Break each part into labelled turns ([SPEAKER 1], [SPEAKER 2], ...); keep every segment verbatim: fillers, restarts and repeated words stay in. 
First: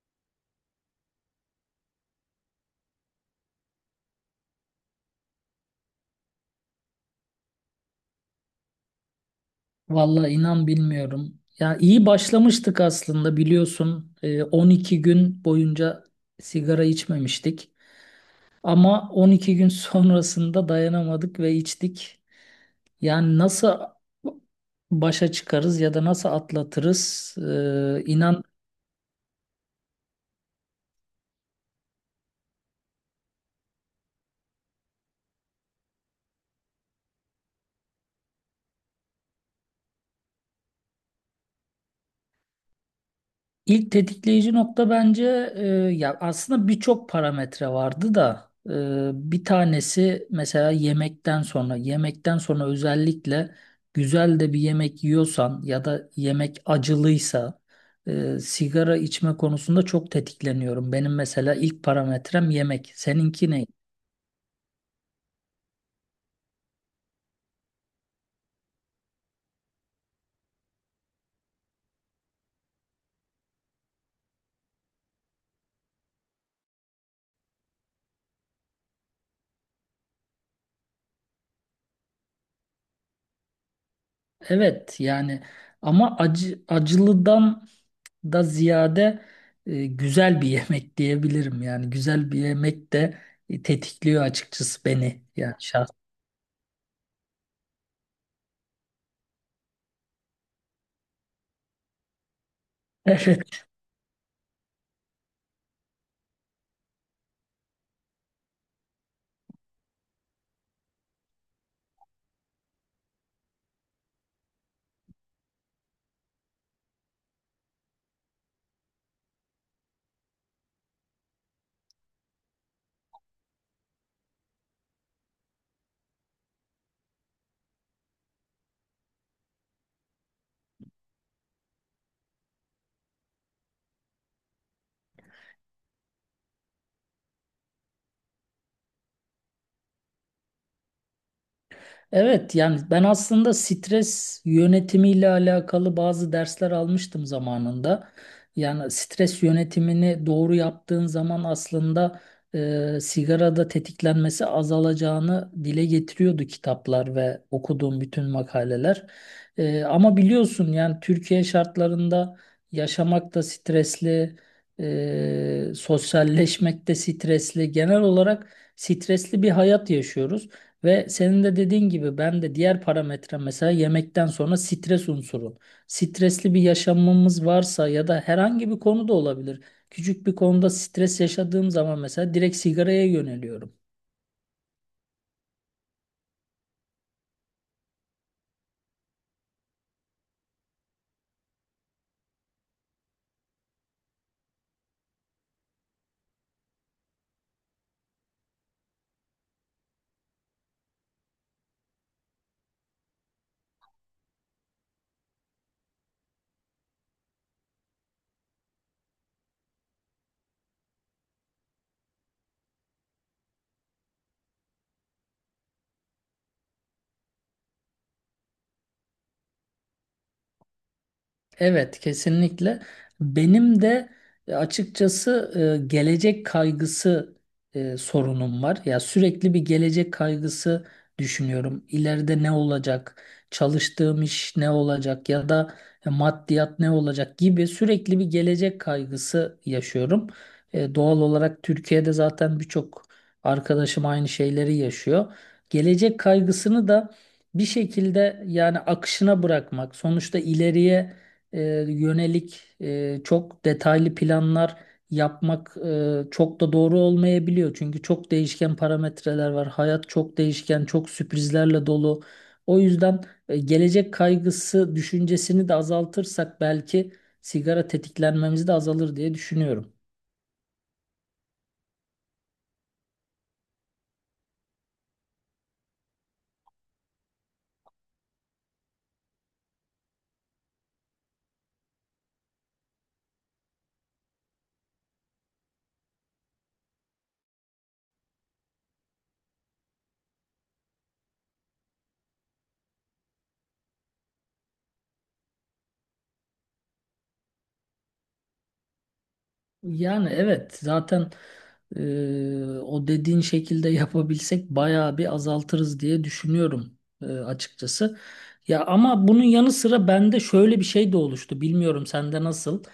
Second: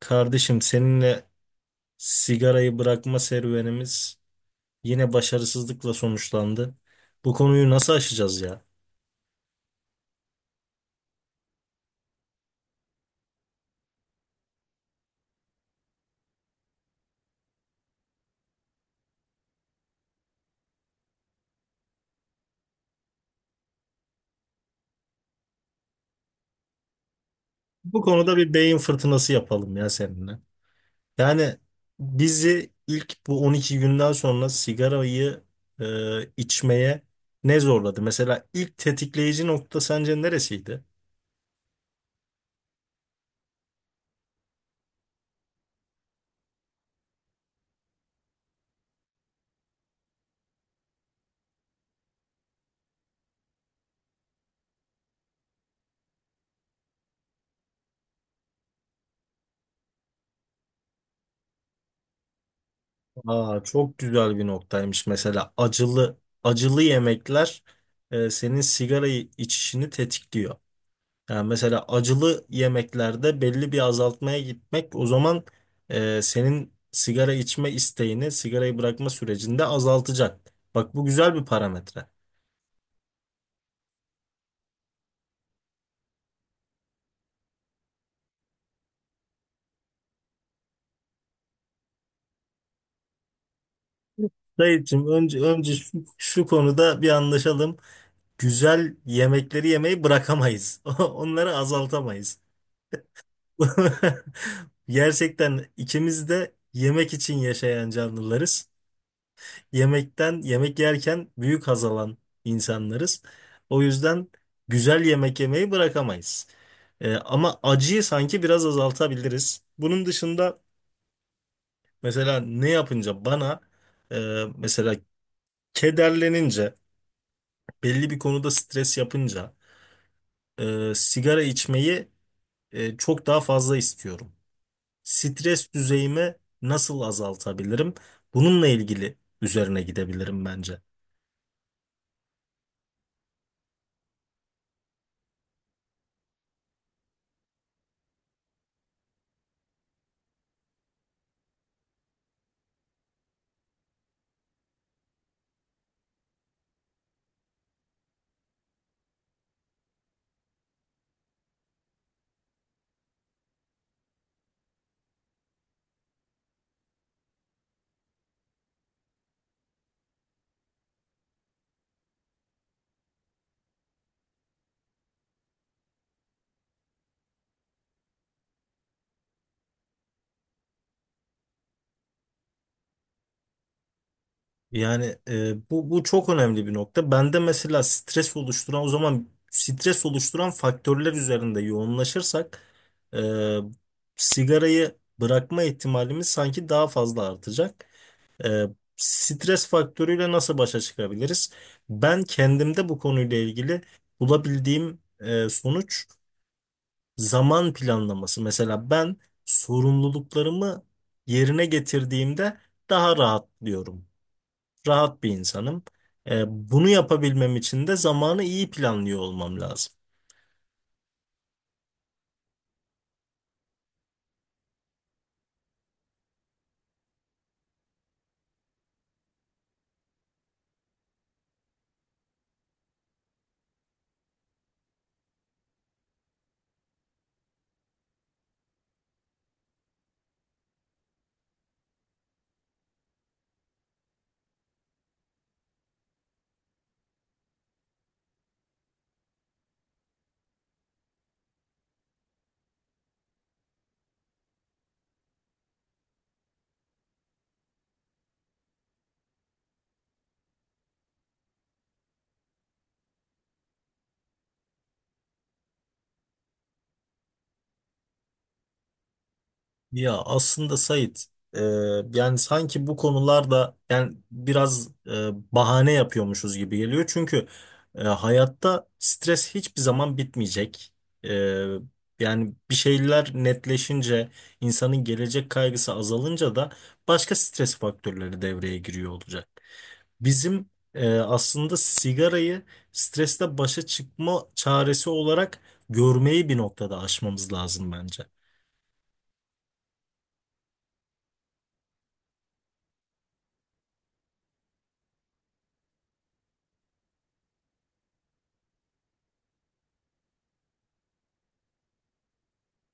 [SPEAKER 1] Kardeşim seninle sigarayı bırakma serüvenimiz yine başarısızlıkla sonuçlandı. Bu konuyu nasıl aşacağız ya?
[SPEAKER 2] Vallahi inan bilmiyorum. Ya iyi başlamıştık aslında biliyorsun. Ee, on iki gün boyunca sigara içmemiştik. Ama on iki gün sonrasında dayanamadık ve içtik. Yani nasıl başa çıkarız ya da nasıl atlatırız?
[SPEAKER 1] Bu
[SPEAKER 2] Ee,
[SPEAKER 1] konuda
[SPEAKER 2] inan
[SPEAKER 1] bir beyin fırtınası yapalım ya seninle. Yani bizi ilk bu on iki günden sonra sigarayı e, içmeye ne zorladı? Mesela ilk tetikleyici nokta sence neresiydi?
[SPEAKER 2] İlk tetikleyici nokta bence e, ya aslında birçok parametre vardı da e, bir tanesi mesela yemekten sonra yemekten sonra özellikle güzel de bir yemek yiyorsan ya da yemek acılıysa, e, sigara içme konusunda çok tetikleniyorum. Benim mesela ilk parametrem yemek. Seninki
[SPEAKER 1] Aa,
[SPEAKER 2] ne?
[SPEAKER 1] çok güzel bir noktaymış, mesela acılı acılı yemekler e, senin sigarayı içişini tetikliyor. Yani mesela acılı yemeklerde belli bir azaltmaya gitmek, o zaman e, senin sigara içme isteğini sigarayı bırakma sürecinde azaltacak. Bak, bu güzel bir parametre.
[SPEAKER 2] Evet yani, ama acı acılıdan da ziyade, e, güzel bir yemek diyebilirim. Yani güzel bir yemek de e, tetikliyor açıkçası
[SPEAKER 1] Dayıcığım,
[SPEAKER 2] beni.
[SPEAKER 1] önce,
[SPEAKER 2] Yani
[SPEAKER 1] önce
[SPEAKER 2] şahsen.
[SPEAKER 1] şu, şu konuda bir anlaşalım. Güzel yemekleri yemeyi bırakamayız. Onları azaltamayız. Gerçekten ikimiz de yemek için yaşayan canlılarız. Yemekten, yemek yerken büyük haz alan insanlarız. O yüzden güzel yemek yemeyi bırakamayız. Ee, ama acıyı sanki biraz azaltabiliriz. Bunun dışında mesela ne yapınca bana e, mesela kederlenince, belli bir konuda stres yapınca e, sigara içmeyi e, çok daha fazla istiyorum. Stres düzeyimi nasıl azaltabilirim? Bununla ilgili üzerine gidebilirim bence.
[SPEAKER 2] Evet yani ben aslında stres yönetimiyle alakalı bazı dersler almıştım zamanında. Yani stres yönetimini doğru yaptığın zaman aslında e, sigarada tetiklenmesi azalacağını dile getiriyordu kitaplar ve okuduğum bütün makaleler. E, ama biliyorsun yani Türkiye şartlarında yaşamak da stresli, e, sosyalleşmek de stresli. Genel olarak stresli bir hayat yaşıyoruz. Ve senin de dediğin gibi ben de diğer parametre mesela yemekten sonra stres unsuru. Stresli bir yaşamımız varsa ya da herhangi bir konu da olabilir. Küçük bir konuda stres yaşadığım zaman mesela direkt sigaraya yöneliyorum.
[SPEAKER 1] Yani e, bu bu çok önemli bir nokta. Bende mesela stres oluşturan, o zaman stres oluşturan faktörler üzerinde yoğunlaşırsak e, sigarayı bırakma ihtimalimiz sanki daha fazla artacak. E, stres faktörüyle nasıl başa çıkabiliriz? Ben kendimde bu konuyla ilgili bulabildiğim e, sonuç, zaman planlaması. Mesela ben sorumluluklarımı yerine getirdiğimde daha rahatlıyorum, rahat bir insanım. E, bunu yapabilmem için de zamanı iyi planlıyor olmam lazım.
[SPEAKER 2] Evet, kesinlikle. Benim de e, açıkçası e, gelecek kaygısı e, sorunum var. Ya sürekli bir gelecek kaygısı düşünüyorum. İleride ne olacak? Çalıştığım iş ne olacak? Ya da e, maddiyat ne olacak gibi sürekli bir gelecek kaygısı yaşıyorum. E, doğal olarak Türkiye'de zaten birçok arkadaşım aynı şeyleri yaşıyor. Gelecek kaygısını da bir şekilde yani akışına bırakmak, sonuçta ileriye e, yönelik, e, çok detaylı planlar yapmak e, çok da doğru olmayabiliyor. Çünkü çok değişken parametreler var. Hayat çok değişken, çok sürprizlerle dolu. O yüzden e, gelecek kaygısı düşüncesini de azaltırsak belki sigara tetiklenmemiz de azalır diye düşünüyorum.
[SPEAKER 1] Ya aslında Sait, e, yani sanki bu konularda, yani biraz e, bahane yapıyormuşuz gibi geliyor. Çünkü e, hayatta stres hiçbir zaman bitmeyecek. E, yani bir şeyler netleşince, insanın gelecek kaygısı azalınca da başka stres faktörleri devreye giriyor olacak. Bizim e, aslında sigarayı streste başa çıkma çaresi olarak görmeyi bir noktada aşmamız lazım bence.
[SPEAKER 2] Yani evet zaten e, o dediğin şekilde yapabilsek bayağı bir azaltırız diye düşünüyorum, e, açıkçası. Ya ama bunun yanı sıra bende şöyle bir şey de oluştu. Bilmiyorum sende nasıl?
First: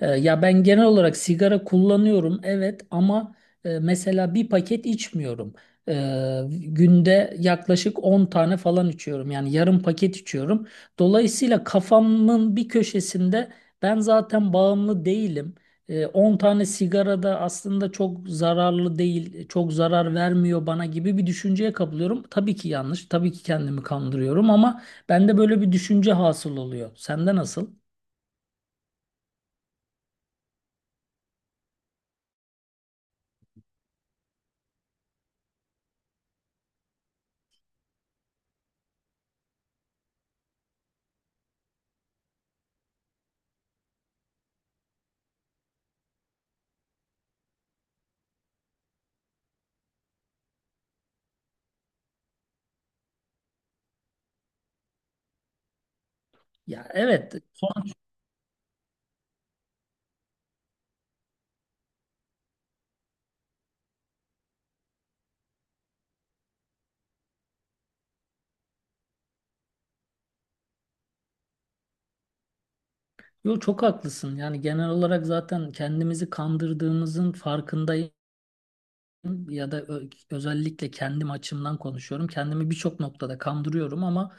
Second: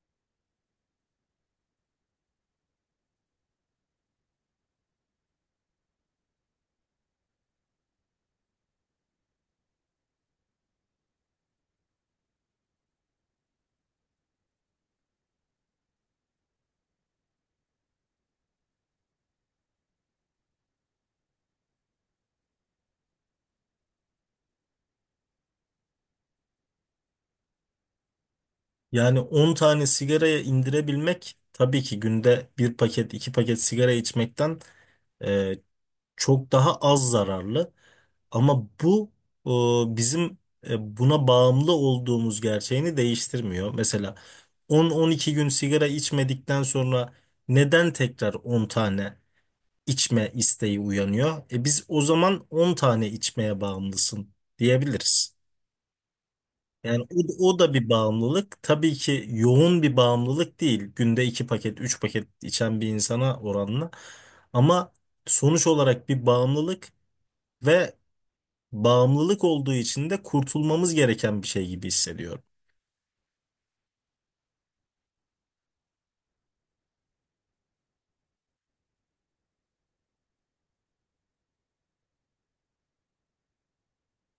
[SPEAKER 2] E, ya ben genel olarak sigara kullanıyorum evet ama e, mesela bir paket içmiyorum. E, Günde yaklaşık on tane falan içiyorum. Yani yarım paket içiyorum. Dolayısıyla kafamın bir köşesinde ben zaten bağımlı değilim. E, on tane sigara da aslında çok zararlı değil, çok zarar vermiyor bana gibi bir düşünceye kapılıyorum. Tabii ki yanlış, tabii ki kendimi kandırıyorum, ama bende böyle bir düşünce hasıl oluyor. Sende nasıl?
[SPEAKER 1] Yani on tane sigaraya indirebilmek tabii ki günde bir paket, iki paket sigara içmekten e, çok daha az zararlı. Ama bu e, bizim e, buna bağımlı olduğumuz gerçeğini değiştirmiyor. Mesela on on iki gün sigara içmedikten sonra neden tekrar on tane içme isteği uyanıyor? E, biz o zaman on tane içmeye bağımlısın diyebiliriz.
[SPEAKER 2] Ya
[SPEAKER 1] Yani
[SPEAKER 2] evet.
[SPEAKER 1] o, o da bir bağımlılık. Tabii ki yoğun bir bağımlılık değil, günde iki paket, üç paket içen bir insana oranla. Ama sonuç olarak bir bağımlılık ve bağımlılık olduğu için de kurtulmamız gereken bir şey gibi hissediyorum.
[SPEAKER 2] Yo, çok haklısın. Yani genel olarak zaten kendimizi kandırdığımızın farkındayım, ya da ö- özellikle kendim açımdan konuşuyorum. Kendimi birçok noktada kandırıyorum, ama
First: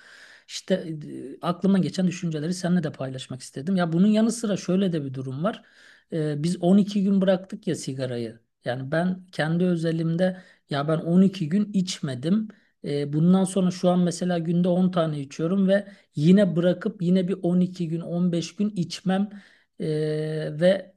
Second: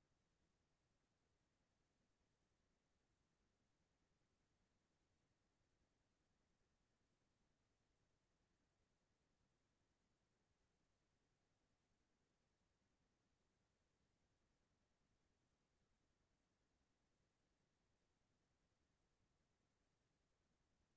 [SPEAKER 2] işte e, aklıma geçen düşünceleri seninle de paylaşmak istedim. Ya bunun yanı sıra şöyle de bir durum var. E, biz on iki gün bıraktık ya sigarayı. Yani ben kendi özelimde, ya ben on iki gün içmedim. E, bundan sonra şu an mesela günde on tane içiyorum ve yine bırakıp yine bir on iki gün on beş gün içmem, e, ve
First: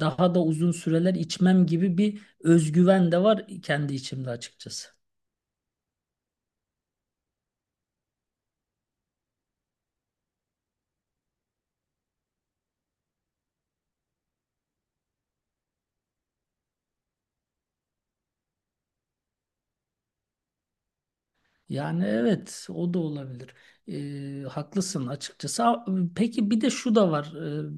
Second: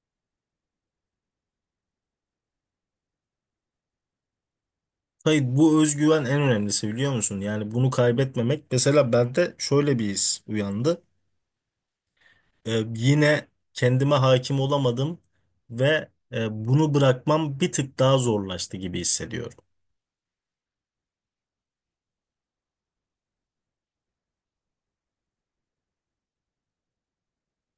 [SPEAKER 2] daha da uzun süreler içmem gibi bir özgüven de var kendi içimde açıkçası.
[SPEAKER 1] Hayır, bu özgüven en önemlisi, biliyor musun? Yani bunu kaybetmemek. Mesela bende şöyle bir his uyandı. Ee, yine kendime hakim olamadım ve e, bunu bırakmam bir tık daha zorlaştı gibi hissediyorum.
[SPEAKER 2] Yani evet, o da olabilir. Ee, haklısın açıkçası. A- Peki bir de şu da var. Ee,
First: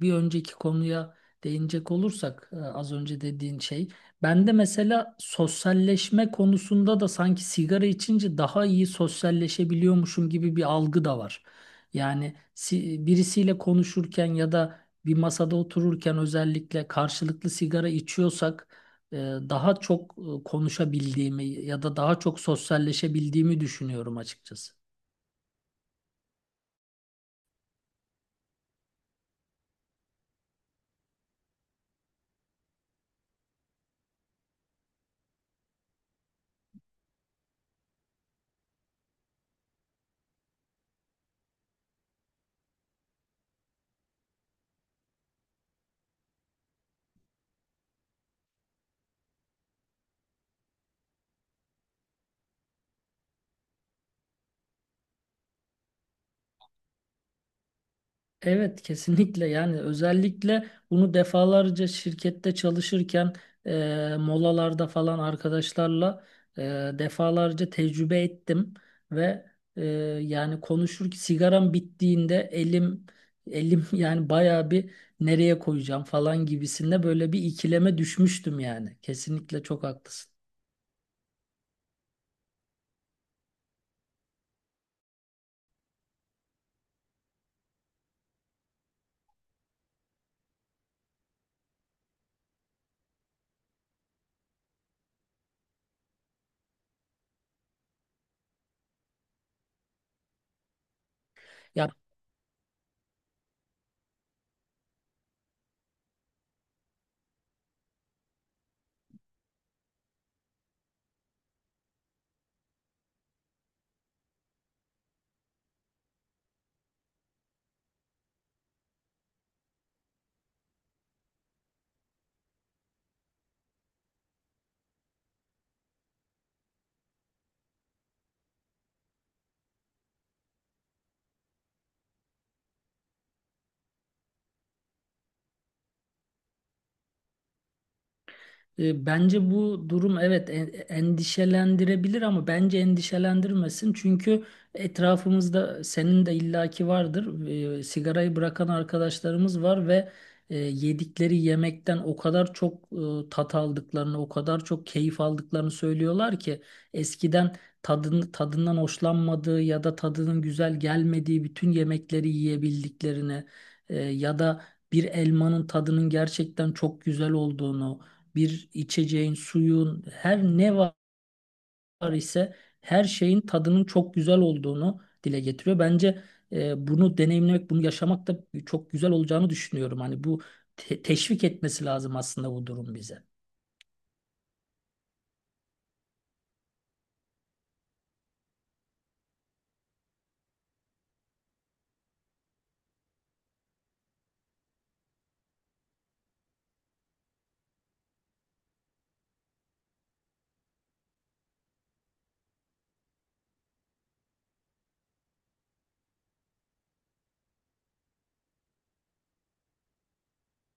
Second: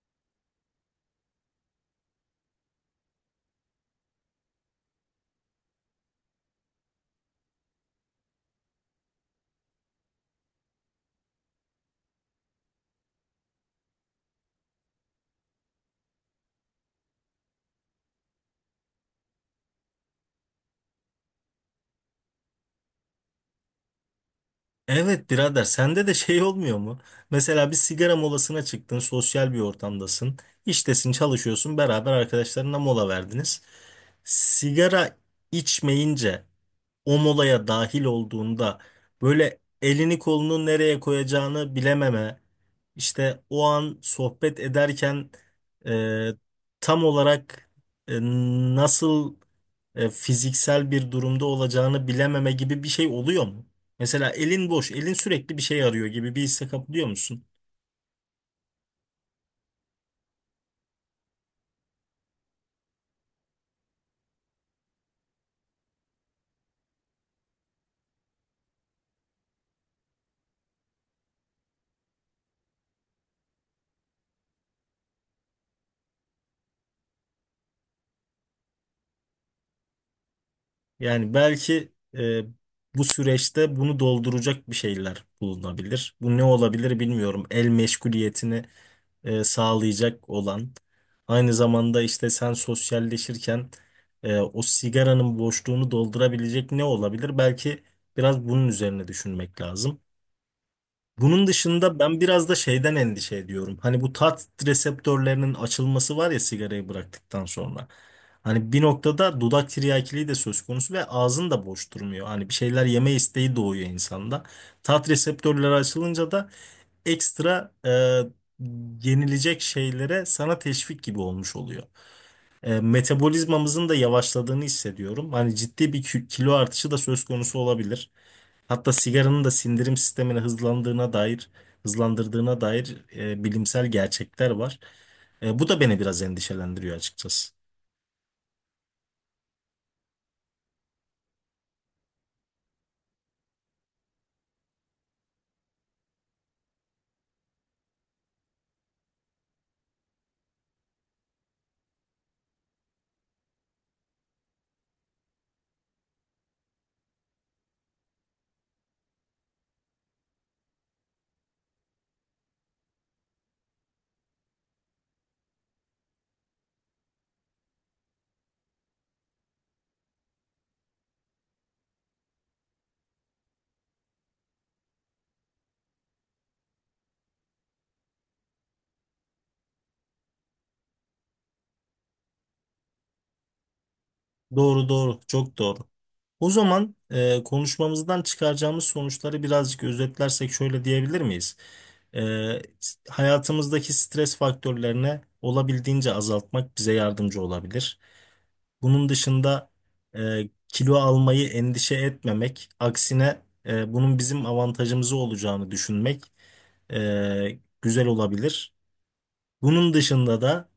[SPEAKER 2] Bir önceki konuya değinecek olursak, e, az önce dediğin şey. Ben de mesela sosyalleşme konusunda da sanki sigara içince daha iyi sosyalleşebiliyormuşum gibi bir algı da var. Yani si- birisiyle konuşurken ya da bir masada otururken özellikle karşılıklı sigara içiyorsak, e, daha çok e, konuşabildiğimi ya da daha çok sosyalleşebildiğimi düşünüyorum açıkçası.
[SPEAKER 1] Evet birader, sende de şey olmuyor mu? Mesela bir sigara molasına çıktın, sosyal bir ortamdasın, iştesin, çalışıyorsun, beraber arkadaşlarına mola verdiniz. Sigara içmeyince, o molaya dahil olduğunda böyle elini kolunu nereye koyacağını bilememe, işte o an sohbet ederken e, tam olarak e, nasıl e, fiziksel bir durumda olacağını bilememe gibi bir şey oluyor mu? Mesela elin boş, elin sürekli bir şey arıyor gibi bir hisse kapılıyor musun?
[SPEAKER 2] Evet kesinlikle, yani özellikle bunu defalarca şirkette çalışırken e, molalarda falan arkadaşlarla e, defalarca tecrübe ettim ve, e, yani konuşur sigaram bittiğinde elim elim yani bayağı bir nereye koyacağım falan gibisinde böyle bir ikileme düşmüştüm yani. Kesinlikle çok haklısın.
[SPEAKER 1] Yani belki e, bu süreçte bunu dolduracak bir şeyler bulunabilir. Bu ne olabilir bilmiyorum. El meşguliyetini e, sağlayacak olan. Aynı zamanda işte sen sosyalleşirken e, o sigaranın boşluğunu doldurabilecek ne olabilir? Belki biraz bunun üzerine düşünmek lazım. Bunun
[SPEAKER 2] Ya.
[SPEAKER 1] dışında ben biraz da şeyden endişe ediyorum. Hani bu tat reseptörlerinin açılması var ya sigarayı bıraktıktan sonra. Hani bir noktada dudak tiryakiliği de söz konusu ve ağzın da boş durmuyor. Hani bir şeyler yeme isteği doğuyor insanda. Tat reseptörleri açılınca da ekstra e, yenilecek şeylere sana teşvik gibi olmuş oluyor. E, metabolizmamızın da yavaşladığını hissediyorum. Hani ciddi bir kü- kilo artışı da söz konusu olabilir. Hatta sigaranın da sindirim sistemini hızlandığına dair, hızlandırdığına dair e, bilimsel gerçekler var. E, bu da beni biraz endişelendiriyor açıkçası.
[SPEAKER 2] E, Bence bu durum evet en- endişelendirebilir ama bence endişelendirmesin. Çünkü etrafımızda senin de illaki vardır. E, sigarayı bırakan arkadaşlarımız var ve e, yedikleri yemekten o kadar çok e, tat aldıklarını, o kadar çok keyif aldıklarını söylüyorlar ki eskiden tadını, tadından hoşlanmadığı ya da tadının güzel gelmediği bütün yemekleri yiyebildiklerini, e, ya da bir elmanın tadının gerçekten çok güzel olduğunu, bir içeceğin, suyun, her ne var ise her şeyin tadının çok güzel olduğunu dile getiriyor. Bence e, bunu deneyimlemek, bunu yaşamak da çok güzel olacağını düşünüyorum. Hani bu te- teşvik etmesi lazım aslında bu durum bize.
[SPEAKER 1] Doğru doğru, çok doğru. O zaman e, konuşmamızdan çıkaracağımız sonuçları birazcık özetlersek şöyle diyebilir miyiz? E, hayatımızdaki stres faktörlerini olabildiğince azaltmak bize yardımcı olabilir. Bunun dışında e, kilo almayı endişe etmemek, aksine e, bunun bizim avantajımıza olacağını düşünmek e, güzel olabilir. Bunun dışında da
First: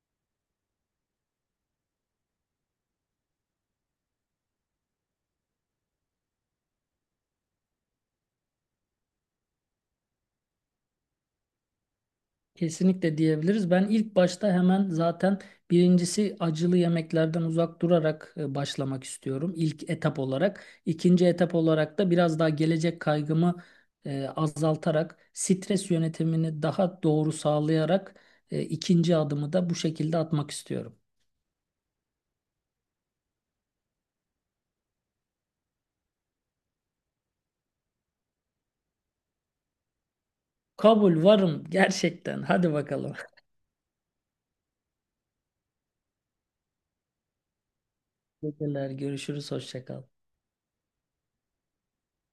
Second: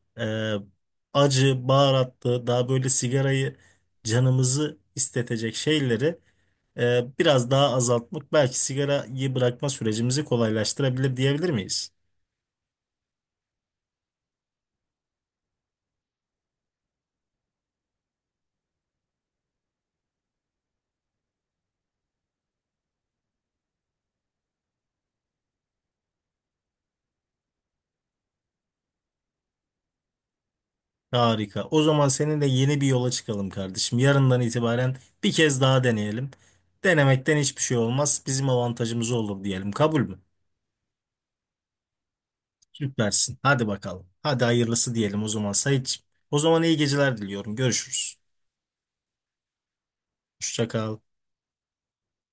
[SPEAKER 1] e, acı, baharatlı, daha böyle sigarayı canımızı istetecek şeyleri e, biraz daha azaltmak belki sigarayı bırakma sürecimizi kolaylaştırabilir diyebilir miyiz?
[SPEAKER 2] Kesinlikle diyebiliriz. Ben ilk başta hemen zaten birincisi acılı yemeklerden uzak durarak e, başlamak istiyorum. İlk etap olarak. İkinci etap olarak da biraz daha gelecek kaygımı e, azaltarak, stres yönetimini daha doğru sağlayarak e, ikinci adımı da bu şekilde atmak istiyorum.
[SPEAKER 1] Harika. O zaman seninle yeni bir yola çıkalım kardeşim. Yarından itibaren bir kez daha deneyelim. Denemekten hiçbir şey olmaz, bizim avantajımız olur diyelim. Kabul mü?
[SPEAKER 2] Kabul, varım gerçekten. Hadi bakalım.
[SPEAKER 1] Süpersin. Hadi bakalım. Hadi hayırlısı diyelim o zaman Sait. O zaman iyi geceler diliyorum. Görüşürüz.
[SPEAKER 2] Teşekkürler. Görüşürüz. Hoşça kal.
[SPEAKER 1] Hoşça kal.